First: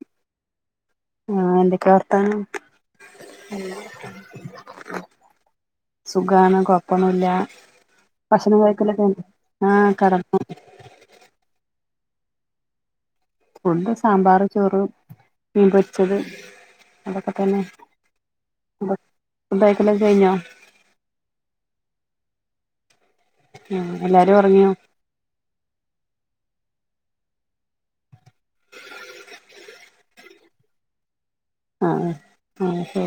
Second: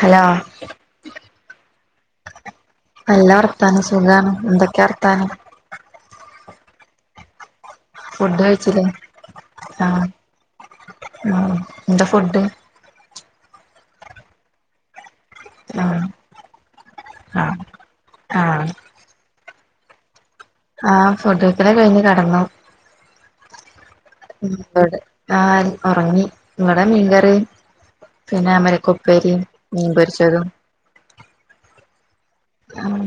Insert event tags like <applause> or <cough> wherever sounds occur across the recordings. Hello. ആഹ് എന്തൊക്കെയാ വർത്താനം നല്ല വർത്താനം സുഖാണ് എന്തൊക്കെ വർത്താനം. സുഖാണ് കൊഴപ്പന്നുല്ല ഫുഡ് ഭക്ഷണം കഴിച്ചില്ലേ കയ്ക്കലൊക്കെ കഴിഞ്ഞോ ആഹ്കട ന്നു ആഹ് ന്താ ഫുഡ് ഫുഡ് സാമ്പാർ, ചോറ്, ആഹ് മീൻപൊരിച്ചത് അതൊക്കെ ആഹ് തന്നെ. ആഹ് <unintelligible> ഫുഡയിക്കലൊക്കെ കഴിഞ്ഞോ ആഹ് ഫുഡയ്ക്കലൊക്കെ കഴിഞ്ഞു കെടന്നു. ആഹ് എല്ലാരും മ് ഒറങ്ങിയോ ബട് ആഹ് ഒറങ്ങി ഇവടെ മീൻകറിം. പിന്നെ അമരക്കുപ്പേരും മീൻപൊരിച്ചതും. ആഹ് അഹ് ആഹ്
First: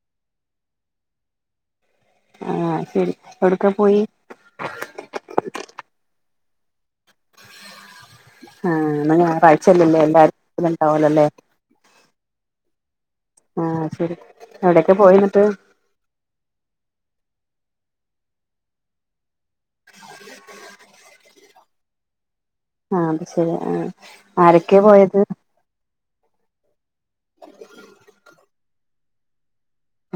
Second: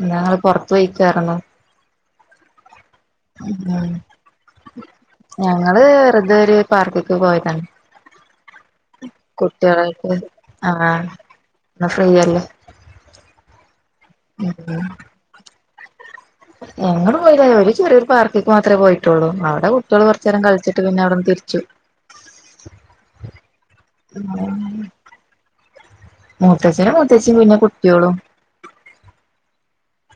ഇന്നങ്ങള് പൊറത്ത് പോയിക്കാര്ന്നു. ആഹ് അയ് ശെരി. ഉം ഉം ഞങ്ങള് വെറുതൊര് പാർക്ക്ക്ക് പോയതാണ്. ആഹ് ഇന്ന്‌ ഞാറാഴ്ചല്ലലെ കുട്ടികളായിട്ട് എല്ലാരും ഇന്നും ആഹ് ഉണ്ടാവൊല്ലോലെ. ഇന്ന് ഫ്രീയല്ലേ. ആഹ് ശെരി എവിടൊക്കെ പോയി ന്ന്ട്ട്. എങ്ങെടും പോയിറ്റ്ല്ല ഒരു ചെറിയൊരു പാർക്ക്ക്ക് മാത്രേ പോയിട്ടുള്ളു അവ് ടെ കുട്ടിയോള് കൊർച്ചേരം കൾച്ച്ട്ട് പിന്നവിട്ന്ന് തിരിച്ചു. ആഹ് അത് ശെരി ആഹ് ആരെക്കെ പോയത്. മൂത്തച്ഛനും മൂത്തച്ചിം പിന്നെ കുട്ട്യോളും.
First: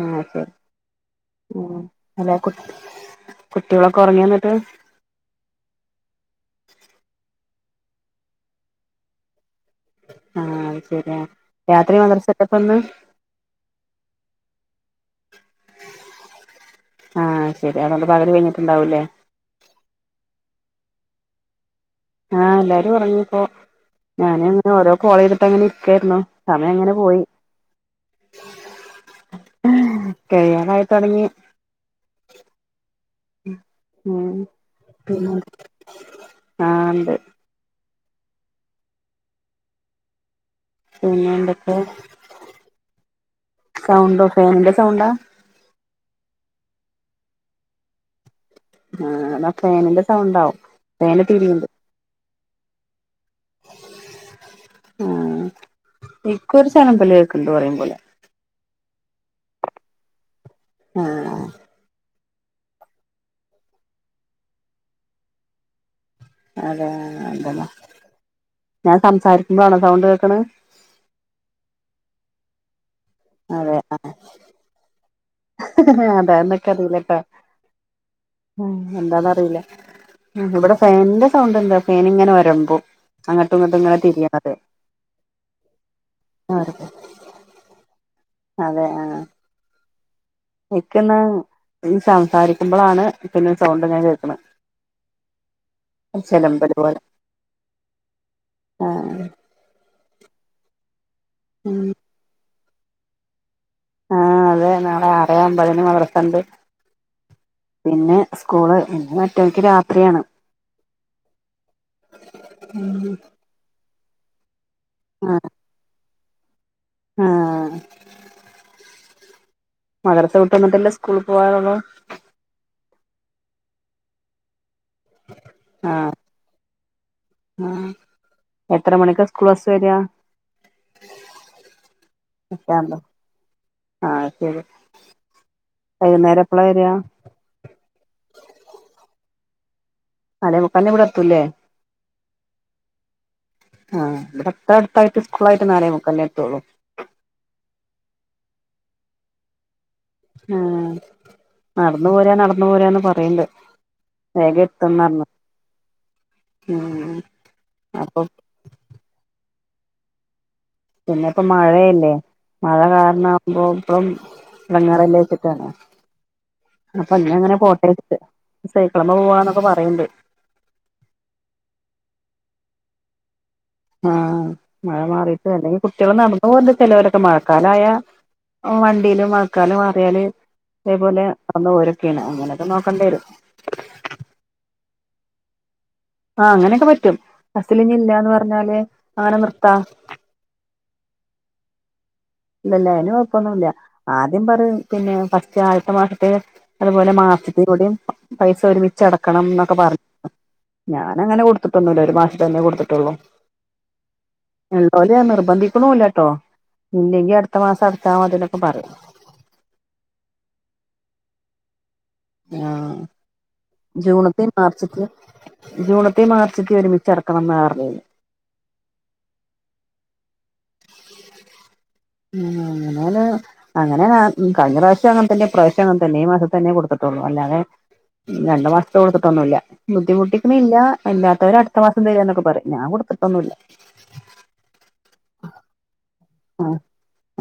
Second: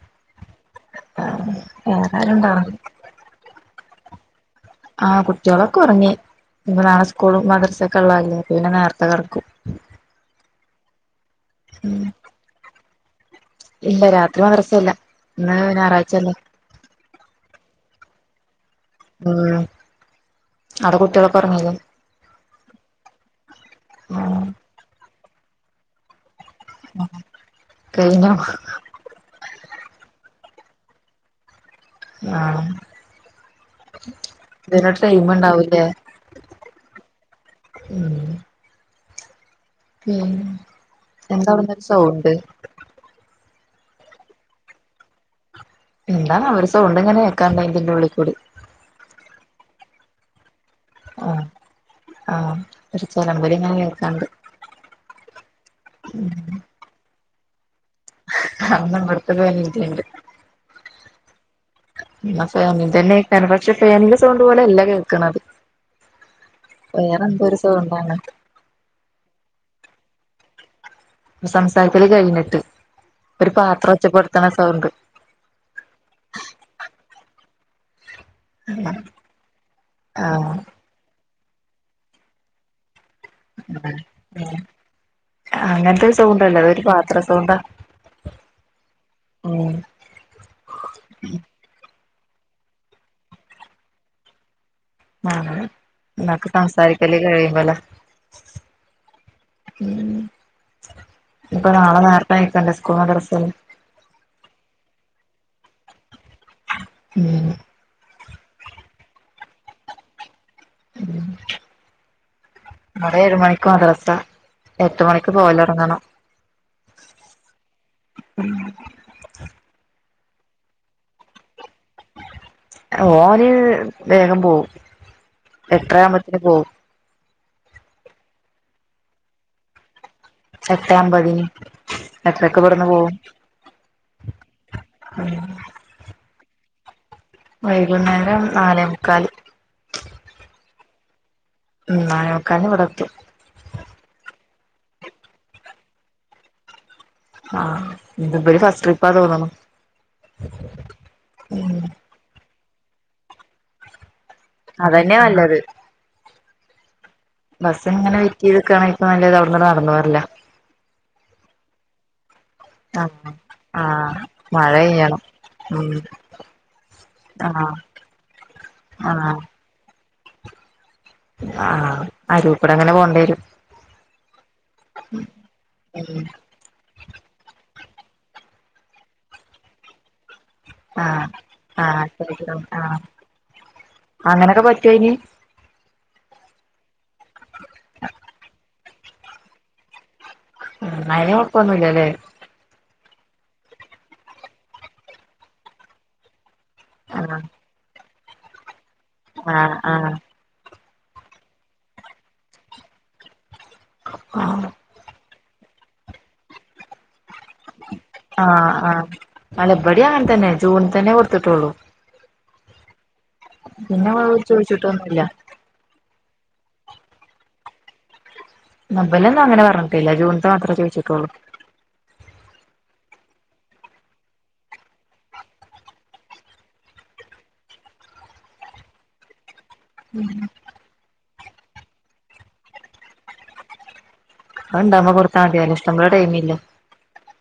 ആഹ് ശെരി ഉം വേറെ ആരും അല്ല കുട്ട് ഉണ്ടാർന്നില്ല കുട്ട്യോളൊക്കെ ഒറങ്യോന്നിട്ട്. ആഹ് കുട്ട്യോളൊക്കെ ഒറങ്ങി ഞ്പ്പ നാളെ സ്കൂളും മദ്രസൊക്കെ ഇള്ളഹല്ലേ അപ്പൊ പിന്നെ നേര്ത്തെ കെടക്കും. ആഹ് അഹ് ശെരിയാ രാത്രി മദ്രസ്ട്ടപ്പന്ന്. ഇല്ല രാത്രി മദ്രസഇല്ല ഇന്ന് ഞാറാഴ്ചയല്ലേ ആഹ് ശെരിയാ അതോണ്ട് പകല് കഴിഞ്ഞ്ട്ട്ണ്ടാവൂല്ലേ ഉം അടെ കുട്ടിയാളൊക്കെ ഒറങ്ങീലെ. ആഹ് എല്ലാരും ഒർങ്ങിപ്പൊ ഞാന് ഇങ്ങനെ ഓരോ കോളെയ്തിട്ട് അങ്ങനെ ഇരിക്കാര്ന്നു. സമയം ഇങ്ങനെ പോയി കഴിഞ്ഞോ ഹ് കഴിയാറായി തൊടങ്ങി. ആഹ്. ഉം ഇതിന് പിന്നെ ട്രെയ്മ് ഇണ്ടാവുല്ലേ ആഹ് ഉണ്ട് ഉം. പിന്നെ പിന്നെ എന്താ എന്തൊക്കെ അവിട്ന്നൊരു സൗണ്ട്. സൗണ്ടോ ഫേനിന്റെ സൗണ്ടാ എന്താണാവോ ഒരുസൗണ്ട്ങ്ങനെ കേക്കാണ്ട് അയ് ഇതിന്റെ ഉള്ള് കൂടി. ആഹ് അതാ ഫേനിന്റെ സൗണ്ടാവും ഫേന് ആ തിരീണ്ട്. ആഹ് ഒര് ചെലമ്പല് ഇങ്ങനെ കേക്കാണ്ട് ആഹ് എൻക് ഒര് ചെലമ്പല് കേക്കണ്ട് പറയും പോലെ <unintelligible> ആഹ് പശെ അങ്ങൻ തന്നെ എക്കാരം ഫാന്റെ സൗണ്ട് പോലെ അല്ല കേക്കണത് അതെ വേറെന്തോ ഒര് എന്താന്നാ സൗണ്ടാണ് ഞാൻ സംസാരിക്ക്മ്പോഴാ ആണോ സൗണ്ട് കേക്കാണെ സംസാരത്തിര് കയിഞ്ഞിട്ട് ഒരാ പാത്രം ഒച്ചപ്പെട്ത്താണ സൗണ്ട് ആഹ് അതാ എന്നൊക്കെ അറിയില്ലാട്ടാ ഉം എന്താന്ന് അറിയില്ല ആഹ് ഇവടെ ഫേന്റെ സൗണ്ട് അല്ലാ ഫേൻംഇങ്ങനെ ഒരമ്പും അങ്ങോട്ടും ഇങ്ങോട്ടും ഇങ്ങനെ തിരിയണത് അങ്ങനത്തെ സൗണ്ടല്ലോ അത് ഒര് പാത്ര സൗണ്ടാ അതെ ആഹ് ഉം ഇക്ന്നാ ഈ സംസാരിക്ക്മ്പളാണ് പിന്നെ സൗണ്ട് ഞാൻ കേക്കാണേ ആഹ് <unintelligible> ചെലമ്പല് പോലെ സംസാരിക്കാല്ല് ട്ടാര കയിമ്പാള ആ ഉം ഇപ്പൊ ഉം. നാളെ നേറത്തെ അയക്കണ്ടേ സ്കുളാ മദ്രസ് ആഹ് അതെ നാളെ ആറെ അമ്പതിന് മദ്രസ ഇണ്ട് ഉം പിന്നെ സ്കൂള് പിന്നെ മറ്റൊല്ക്ക് രാത്രിയാണ് ഉം ഇടെ ഏഴുമണിക്ക് മദ്രസ എട്ട് മണിക്ക് പോവലാ <unintelligible> ആഹ് ഉം മദ്രസ വിട്ട് വന്നിട്ട് അല്ലേ സ്കൂളി പോകറോ ഒള്ളു ഓന് വേഗം പോവും എട്ടാരമ്പത്തിനേ പോവൂം ആഹ് എത്ര മണിക്കാ സ്കൂള് ബെസ് വേരിക എട്ടേ അമ്പതിന് ഏട്ടരക്ക് ഇബടന്ന് പോവും ആഹ് ശേരി വൈക്ന്നേരം എപ്പളാ വെരാ വൈക്ന്നേരം നാലേ മുക്കാല് നാലേ മുക്കാല് ഇവടെ എത്തൂല്ലേ ഉം നാലേ മുക്കാലിന് ഇവടെ എത്തും ആഹ് തെട്ട് അട്ത്തായിട്ട് സ്കൂളായിട്ട് നാലെ മുക്കാലിനെ എത്തു ഒള്ളൂ ആഹ് ഇത് വഴി ഫസ്റ്റ് ട്രിപ്പാ തോന്നണു ആഹ് നടന്ന് പോരാ നടന്ന് പോരാന്ന് പറയ്ണ്ട് വേഗം എത്തും അതന്നെയാ പർഞ്ഞ് നല്ലത് ഉം ബസ് ഇങ്ങനെ അപ്പൊ വെയ്റ്റ്യ്ത്ക്കാണേ ഇക് നല്ലത് അവടന്ന് നടന്ന് പോരാലാ പിന്നെ ഇപ്പം മയായല്ലേ മയാ കാരണം ആഹ് ആവ്മ്പോ ഇപ്പം ആഹ് മഴ പെയ്യണം എടങ്ങേറല്ലെ ച്ട്ടണേ ഉം അപ്പൊ ഇന്നങ്ങനെ അങ്ങനെ ആഹ് പോട്ടേന്ന് <unintelligible> സൈക്കള്മ്പേ ആഹ് പോവന്നൊക്കെ പറയണ്ട് ആഹ് ആഹ് അരൂക്കൂടെ അങ്ങനെ പോവണ്ടി വെരും ആഹ് മഴ മാറിട്ട് അല്ലെങ്കി കുട്ടിളോ ഉം നട <unintelligible> ചെലവലൊക്കെ മഴക്കാലായാ വണ്ടിയില് മഴക്കാലം മാറിയാല് അതേപോലെ ആഹ് അന്ന് ആഹ് ഓരോക്കെണ് അങ്ങനൊക്കെ നോക്കാണ്ടി വെരും അങ്ങനെയൊക്കെ പറ്റുവെങ്കി ആഹ് അങ്ങനൊക്കെ പറ്റും. ബെസില് ഇനി ഇല്ലാന്ന് പറ്ഞ്ഞാല് അങ്ങനെ നിർത്താം അയ്ന് കൊപ്പൊന്നും ഇല്ലല്ലേ ഇല്ലല്ല അയ്ന് കൊഴപ്പൊന്നു ഇല്ല. ആദ്യം പറയും പിന്നെ ഫസ്റ്റ് ആദ്യത്തെ മാസത്തെ. അത് പോലെ ആഹ് മാസത്തിലൂടിം പൈസ ഒരുമിച്ച് അടക്കണം ഇന്നൊക്കെ ആഹ് പറഞ്ഞ് ആഹ് ഞാനങ്ങനെ കൊടുത്തിട്ടൊന്നുല്ല. ഒരു മാസ തന്നെ കൊടുത്ത്ട്ടൊള്ളൂ ആഹ് ഇള്ളോല് നിർബന്ധിക്ക്ണൂല്ലട്ടോ ഇല്ലെങ്കി അടു ആഹ് ആഹ് അല്ല ബടീം അങ്ങൻ തന്നെ ജൂൺതന്നെ കൊട്ത്ത്ട്ടൊള്ളൂ ആഹ് പിന്നെ ജൂണിത്തിം മാർച്ചിത്തിം ചോദിച്ചിട്ടൊന്നുല്ല ജൂണിത്തിമാർച്ചിത്തി ഒരുമിച്ച് അടക്കണംന്ന് പറഞ്ഞ് ന്നബെലൊന്നും അങ്ങനെ പറഞ്ഞിട്ടില്ല ജൂണിത്തെ മാത്രേ ചോയ്ച്ട്ടൊള്ളൂ ഉം അങ്ങനാല് അങ്ങനാണ്. ഉം കഴിഞ്ഞ പ്രാവശ്യം അങ്ങൻതന്നെ ഇപ്രാവശ്യം അങ്ങൻത്തന്നെ ഈ മാസത്തെന്നെ കൊടുത്ത് ട്ടൊള്ളൂ അല്ലാതെ രണ്ടു മാസത്തെ കൊടുത്ത്ട്ടൊന്നുല്ല ബുദ്ധിമുട്ടിക്കിണില്ല. ഇല്ലാത്തോര് അടുത്ത മാസം തരാന്നൊക്കെ പറിം ഞാൻ കൊടുത്തിട്ടൊന്നുല്ല. അത് ഇണ്ടാവുമ്പോ കൊടുത്താ മതി ഇഷ്‌ടംപോലെ ടൈമില്ലെ ആ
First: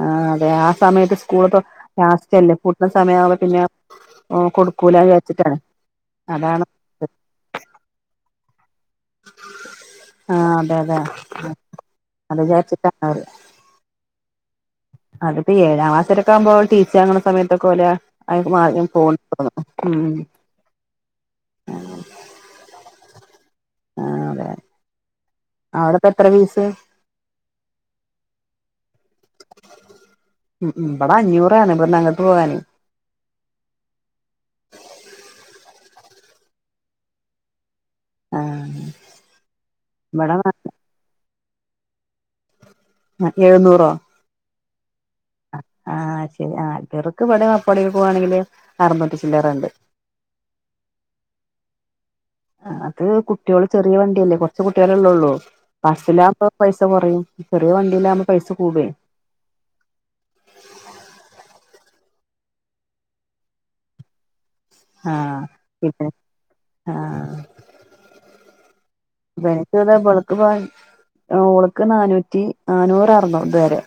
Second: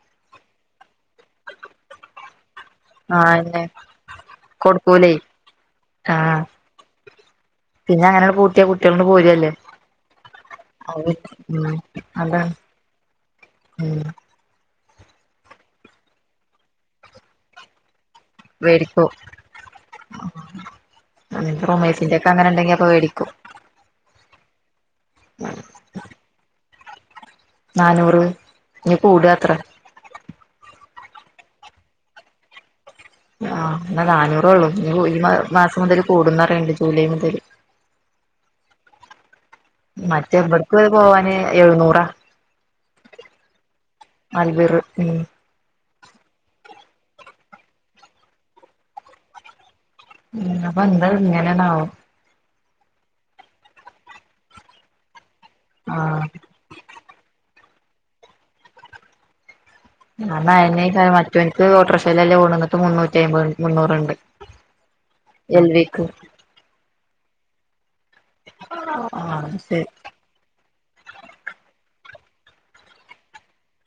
ആഹ് അതെ ആ സമയത്ത് സ്കൂള് ഇപ്പം ലാസ്റ്റ്ല്ലേ പു ആഹ് ആസമയാവുമ്പ പിന്നെ അതെന്നെ ഓൻ കൊടുക്കൂല കൊടുക്കൂലേ വിചാരിച്ചിട്ടാണ് ആഹ് അതാണ് പിന്നെ അങ്ങനെണ്ട് പൂട്ട്യാ കു ട്ട്യാേണ്ട് പോരല്ലേ. ആഹ് അതെ അതെ അവ്വ് ഉം അത് അതാണ് വിചാരിച്ചിട്ടാണ് ഉം അത്പ്പീ ഏഴാം ക്ലാസ്സാരെക്കെ ആവുമ്പൊ ടി സി വാങ്ങ്ണ സമയത്തൊക്കെ ഓലെ അയ്ക്ക് മാറി ഞാൻ വേടിക്കും പോണ്ട്ന്ന് ഉം അങ്ങനത്തെ റൊമേയ്സിന്റെ ഒക്കെ അങ്ങനെണ്ടെങ്കി ഞാ പേടിക്കും ആഹ് അതെ ആഹ് അവ്ടെപ്പെത്ര ഫീസ് നാനൂറ് ഇനി കൂടാത്രെ ഉം ഉം ഇബടെ അഞ്ഞൂറാണ് ഇബ്ട്ന്ന് അങ്ങട്ട് പോകാന്. ആഹ് ഇന്ന് നാന്നൂറൊള്ളൂ ഇനിഒരി മാസം മുതൽ കൂടും ന്നറിയിണ്ട് ജൂലൈ മുതല് ആഹ് ഇബടെ മറ്റെബ്ട്ക്ക് പോവാന് എഴുന്നൂറാ ആ എഴുന്നൂറോ അൽവിറ് ഉം ആഹ് ശരി. ആഹ് ഇർക്ക് ഇവിടെ അപ്പാടേൽ പോവാണെങ്കില് അറുന്നൂറ്റി ചില്ലറണ്ട്. ഉം അപ്പ എന്ത ഇങ്ങനെണാവം അത് കുട്ട്യേള് ചെറിയ വണ്ടിയല്ലെ കൊറ്ച്ച് കുട്ട്യളല്ലെള്ളൊള്ളൂ ആഹ് ബസ്സിലാവുമ്പം പൈസ കൊറയും ചെറിയ വണ്ടിയിലാവുമ്പം പൈസ കൂട്വ ന്ന അയ്ന്നേക്കാരം മറ്റോനിക്ക് ഓട്ടോറക്ഷേലെല്ലേ പോവ്ണത് ഇന്നട്ട് മുന്നൂറ്റി അയ്മ്പത് മുന്നൂറ്ണ്ട് ആഹ് ഇണ്ട് ആഹ് <unintelligible> ശരി ബനക്ക്താ ബൾക്ക് പോകാൻ എ് ഓള്ക്ക് നാനൂറ്റി നാന്നൂറ് ആർന്നു ഇതരെ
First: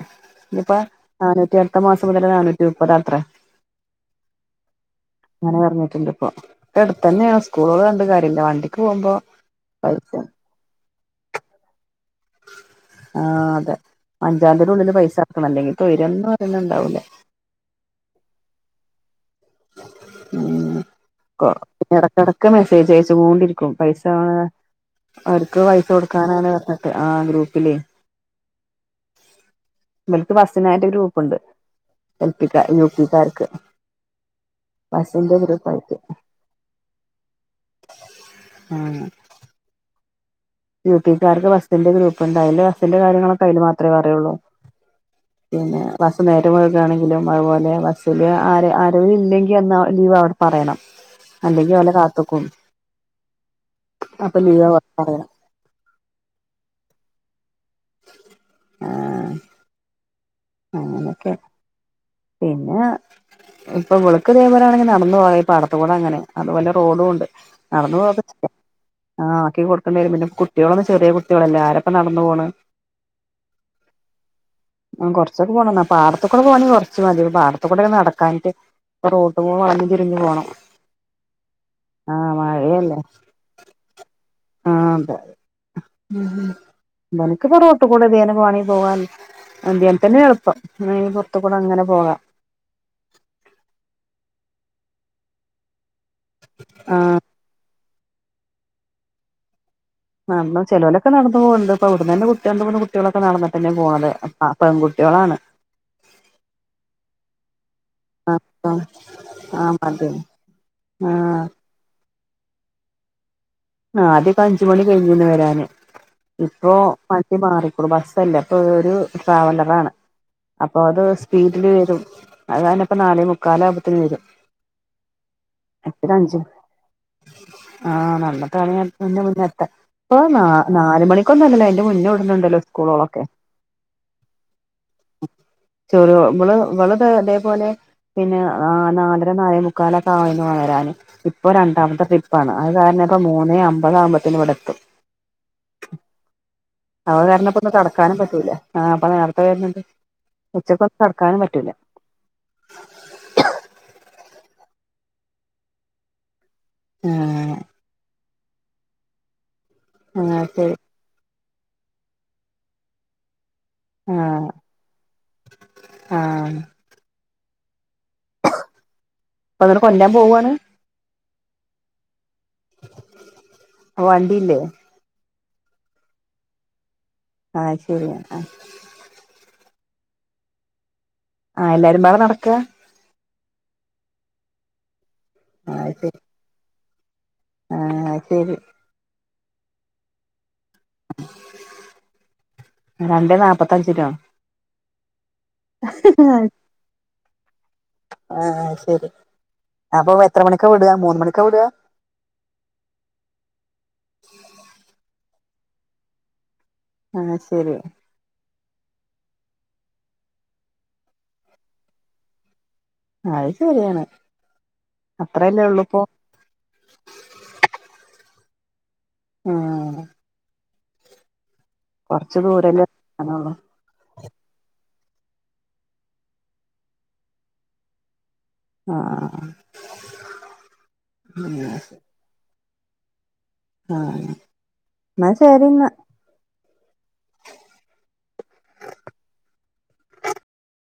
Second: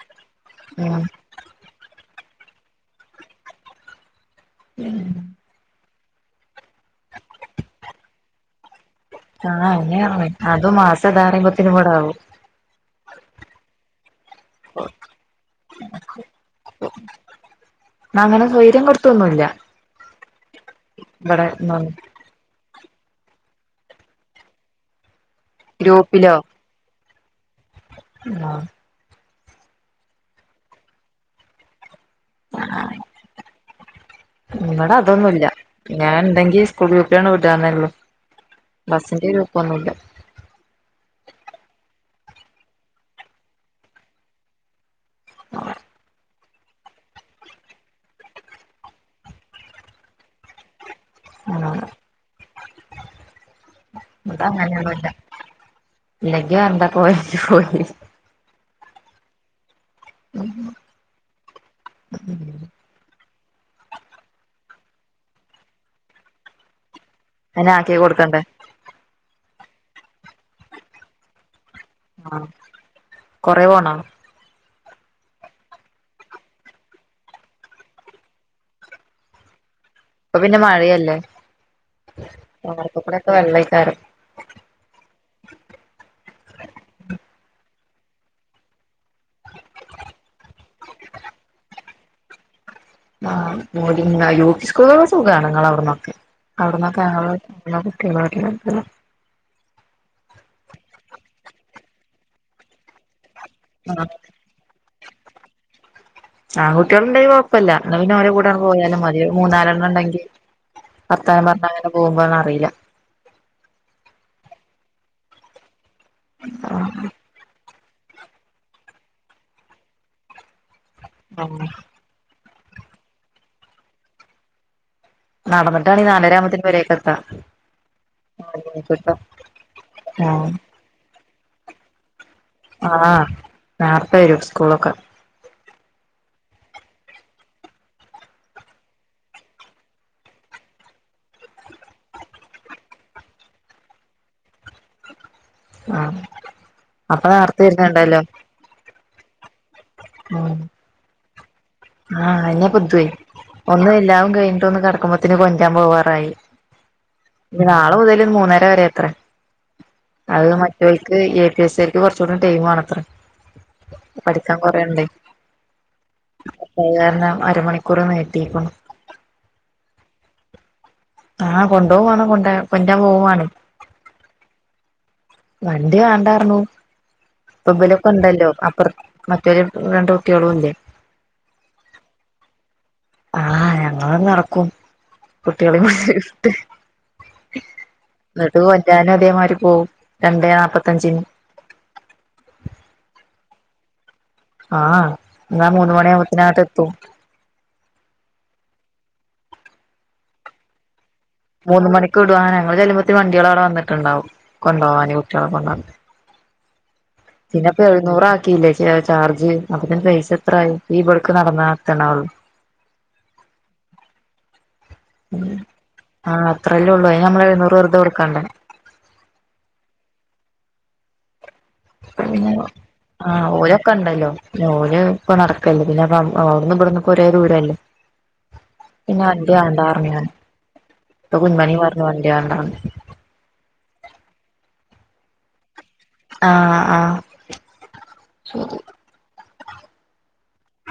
ഇഞിപ്പ ഉം നാനൂറ്റി അടുത്ത മാസം മുതല് നാന്നൂറ്റി മുപ്പതാത്രേ അങ്ങനെ പറഞ്ഞിട്ടുണ്ട് ഇപ്പൊ എടുത്തന്നെണ് സ്കൂളോള് പർഞ്ട്ട് കാര്യല്ല വണ്ടിക്ക് പോവുമ്പോ ആഹ് അഹ്ന്നെ അർഞ്ഞെ അതും മാസം ദാ പറയുമ്പത്തിനും ബടെ ആവും ആഹ് അതെ അഞ്ചാന്തിന്റെ ഉള്ളില് പൈസ അടക്കണം അല്ലെങ്കി തൊയ്‌രംന്ന് പറയുന്നത് ഇണ്ടാവൂല അങ്ങനെ സൈര്യം കെടുത്തൊന്നുല്ല ഉം <unintelligible> എടക്ക് മെസ്സേജ് അയച്ചോണ്ടിരിക്കും പൈസ അവർക്ക് പൈസ ഗ്രൂപ്പിലോ കൊടുക്കാനാണ് പർഞ്ഞ് ആഹ് ഗ്രൂപ്പിലെ ആഹ് ഇബൽക്ക് ബസ്സിനായിട്ട് ഗ്രൂപ്പ്ണ്ട് എൽ പിക്കാ യു പി ക്കാർക്ക് ഇബടെ അതൊന്നുല്ല ഗ്രൂപ്പായിട്ട് ഞാൻ ഇണ്ടെങ്കി സ്കൂൾ ഗ്രൂപ്പിലാണ്ട് വിടാന്നോള്ളു ബസ്സിന്റെ ഗ്രോപ്പോന്നുല്ല യുപിക്കാർക്ക് ബസ്സിന്റെ ഗ്രൂപ്പ്ണ്ട് അയില് ബസ്സിന്റെ കാര്യങ്ങളൊക്കെ അതില് മാത്രേ പറയോള്ളൂ പിന്നെ ബസ്സ് നേരംവെയ്കക്കാണെങ്കിലും അതുപോലെ ബസ്സില് ആര ആരവില്ലെങ്കി അന്ന് ലീവാകും പറയണം അല്ലെങ്കി ആഹ് ഓലെ കാത്തുക്കും അപ്പൊ ഇവിടെ ലീവ അങ്ങനെയൊന്നുല്ല പറയണം ഇല്ലെങ്കി വരണ്ട <unintelligible> ആഹ് അങ്ങനൊക്കെ പിന്നെ ഇപ്പൊ വെളുക്ക് ദേ പോലെണെങ്കി നടന്ന് പോവ ഈപാടത്തു കൂടെ അങ്ങനെ അതുപോലെ റോഡുണ്ട് അയിന് ആക്കി നടന്ന് പോവുക്കെ കൊടുക്കണ്ടേ ചെയ്യ ആക്കി കൊടുക്കേണ്ടിരും പിന്നെ കുട്ട്യോളൊക്കെ ചെറിയ കു കുട്ട്യോളല്ല ആരപ്പം നടന്നു ആഹ് പോണ് കൊറേ പോണോ ആഹ് കൊർച്ചൊക്കെ പോണം പാടത്ത് കൂടെ പോണങ്കി കൊർ ച്ച് മതി പാടത്തു കൂടെ നടക്കാൻറ്റ് പ്പ റൊട്ടു <unintelligible> ചെരിഞ്ഞു ഇപ്പൊ പോണം പിന്നെ മഴയല്ലേ ആഹ് മഴയല്ലേ അവർക്കക്കൂടെക്കെ വെള്ളക്കാരം ആഹ് അതെ <unintelligible> വെണങ്കി പോവാ <unintelligible> തന്നെ എൾപ്പം പിന്നെ പോർത്തു കൂടെ അങ്ങനെ പോകാ ആഹ് മോണിങ്ങായ്ലു സ്കൂളോക്കെ സുഖാണ് ഇങ്ങളെ ഔട്ന്നൊക്കെ ആ ഔട്ന്നൊക്കെ ഞങ്ങള് <unintelligible> നടന്ന് ചെലോലൊക്കെ നടന്ന് പോവ്ണ്ട് ഇപ്പ ഇവട്ന്നനെ കുട്ട്യാള് രണ്ട്, മൂന്ന് കുട്ട്യോളക്കെ നടന്നിട്ടെന്നെ ആ പോണത് ആഹ് പെൺകുട്ട്യോളാണ് ആൺ കുട്ട്യോള് ഇണ്ടെങ്കി കൊ പ്പല്ല ഇന്നാ പിന്നെ ഓലെ കൂടാണ്ട് പോയാലും മതി ആ മൂന്നാലെണ്ണം മതി ഇണ്ടെങ്കി ആ വർത്താനം പർഞ്ഞങ്ങനെ പോവുമ്പം അത് അറീല ആഹ് ആദ്യൊക്കെ അഞ്ചു മണി കഴിഞ്ഞിന്ന് വരാന് ഇപ്പൊ അ മാറിക്ണു ബസ്സല്ലപ്പ ഒരു ട്രാവലറാണ് അപ്പൊ അത് സ്പീഡില് വരും അതാണ്പ്പ നാലേ മുക്കാലാവുബത്തിന് വെരും നടന്നിട്ടാണ് എത്ര നാലര അഞ്ച് ആകുമ്പത്തിന് പെരേക്ക് എത്താ ആഹ് ന <unintelligible> ഇപ്പൊ ന നാല് മണിക്കൊന്നു അല്ലല്ലോ അയ്ന്റെ മുന്നേ വിടല്ണ്ടല്ലോ ആഹ് ന്നാർത്തെ വെരും സ്കൂളൊക്കെ ചൊരോ ഇബള് ഇബള് തെ തെപോലെ പിന്നെ ആഹ് നാലര നാലെ മുക്കാലോക്കെ ആയിണ് വരാന് ഇപ്പോ രണ്ടാമത്തെ ട്രിപ്പാണ് അത് കാരണം ഇപ്പോ മൂന്നേ അമ്പതാവുബത്തിന് ഇവിടെത്തും ആ അഹ് അപ്പൊ കാരണം പ്പം നേർത്തെ ഒന്ന് കെടക്കാനും വരുന്നുണ്ടല്ലോ പറ്റൂല ആഹ് ഇപ്പം നേര്ത്തെ വെര്ന്ണ്ട് ഉച്ചക്ക് ഒന്ന് കെട്ക്കാനും പറ്റൂല ആഹ് അഹന്നെ പത്തുയ് ഒന്ന് എല്ലാവും കഴിഞ്ഞിട്ട് ഒന്ന് കെടക്കുമ്പത്തിന് കൊണ്ട്രാൻ പോവാറായി ആഹ് നാളെ മുതല് മൂന്നര വരെത്രെ. ആഹ് അത് ശരി മറ്റോൽക്ക് എ എസ്സെര്ക്. കൊറച്ചുടെ. ടൈംണത്ര. ആഹ് പഠിക്കാൻ കൊറേണ്ടേ. ആഹ്. അയ് കാരണം അരമണിക്കൂർ. നീട്ടികുണു. പ്പതിനേ കൊല്ലാൻ പോവ്ണ്. ആഹ് കൊണ്ടോവും. കൊണ്ട. കൊണ്ട്രാ പോവുണെ.. അവണ്ടില്ലേ.? വണ്ടി വേണ്ടാർണു. ഇപ്പ ആഹ് ശരി ഇബരൊക്കെ ണ്ടല്ലോ. അപ്പർ മറ്റൊരു രണ്ട് കുട്ട്യോളും ഇല്ലേ.? ആഹ്, എല്ലാരും പാടെ നടക്കാ.. ആഹ്. ഞങ്ങളണ്ട്. നടക്കും കുട്ട്യോളി ആഹ് ശരി പുടിച്ചിട്ട്. ആഹ് ശരി ന്നട്ട്. കോണ്ട്രനും. അതേമാരി പോവും. രണ്ടേ നാപത്തഞ്ചിന്.. രണ്ടേ നാപ്പത്തഞ്ചിനൊ.? ആഹ്. ന്നാ മൂന്ന് മണിയാവ്ബത്തിഅങ്‌ട്ട് എത്തും.. ആഹ് ശരി അപ്പൊ എത്ര മണിക്കോ വിടുക മൂന്ന് മണിക്കോ വിട് മൂന്ന് മണിക്ക് വിടുവാന ഞങ്ങള് ചെല്ലുമ്പത്തിന് വണ്ടികളോവിടെന്നിട്ടുണ്ടക കൊണ്ട്പോവാന് കുട്ടികളെ കൊണ്ടപൻ. ആഹ് ശരി പിന്നെപ്പൊ എഴുന്നൂറ ആക്കിയില്ലേ ചാർജ് അപ്പന്റെ പൈസ എത്ര ആയി ഇവിടക്ക് നടന്നത്തണള്ളൂ. അത് ശരിയാണ് അത്രയല്ലേ ഉള്ളൂ ഇപ്പോ. ആഹ് അത്രല്ലേ ഉള്ളൂ അയിന് ഞമ്മൾ എഴുന്നൂറ് വെുത കൊടുക്കണ്ടേ? ആഹ്. കൊറച്ച് പിന്നെന്തുവ ദൂരല്ലേ ആഹ് കാണുള്ളൂ ഓരേ ക്കണ്ടല്ലോ ന്നേ ഇപ്പൊ നടക്കല്ലേ പിന്നെ അവിടുന്ന് ഇവിടന്ന് ഒരേ ദൂരല്ലേ? പിന്നെ ആഹ് എന്റെ ണ്ടിണ്ടാറഞ്ഞൻ ഇപ്പ കുന്മണി ആഹ് പറഞ്ഞു എന്റെ വണ്ടിണ്ടാന്ന്. ആഹ് എന്ന ശരിന്ന. ആഹ് ആഹ് ശരി.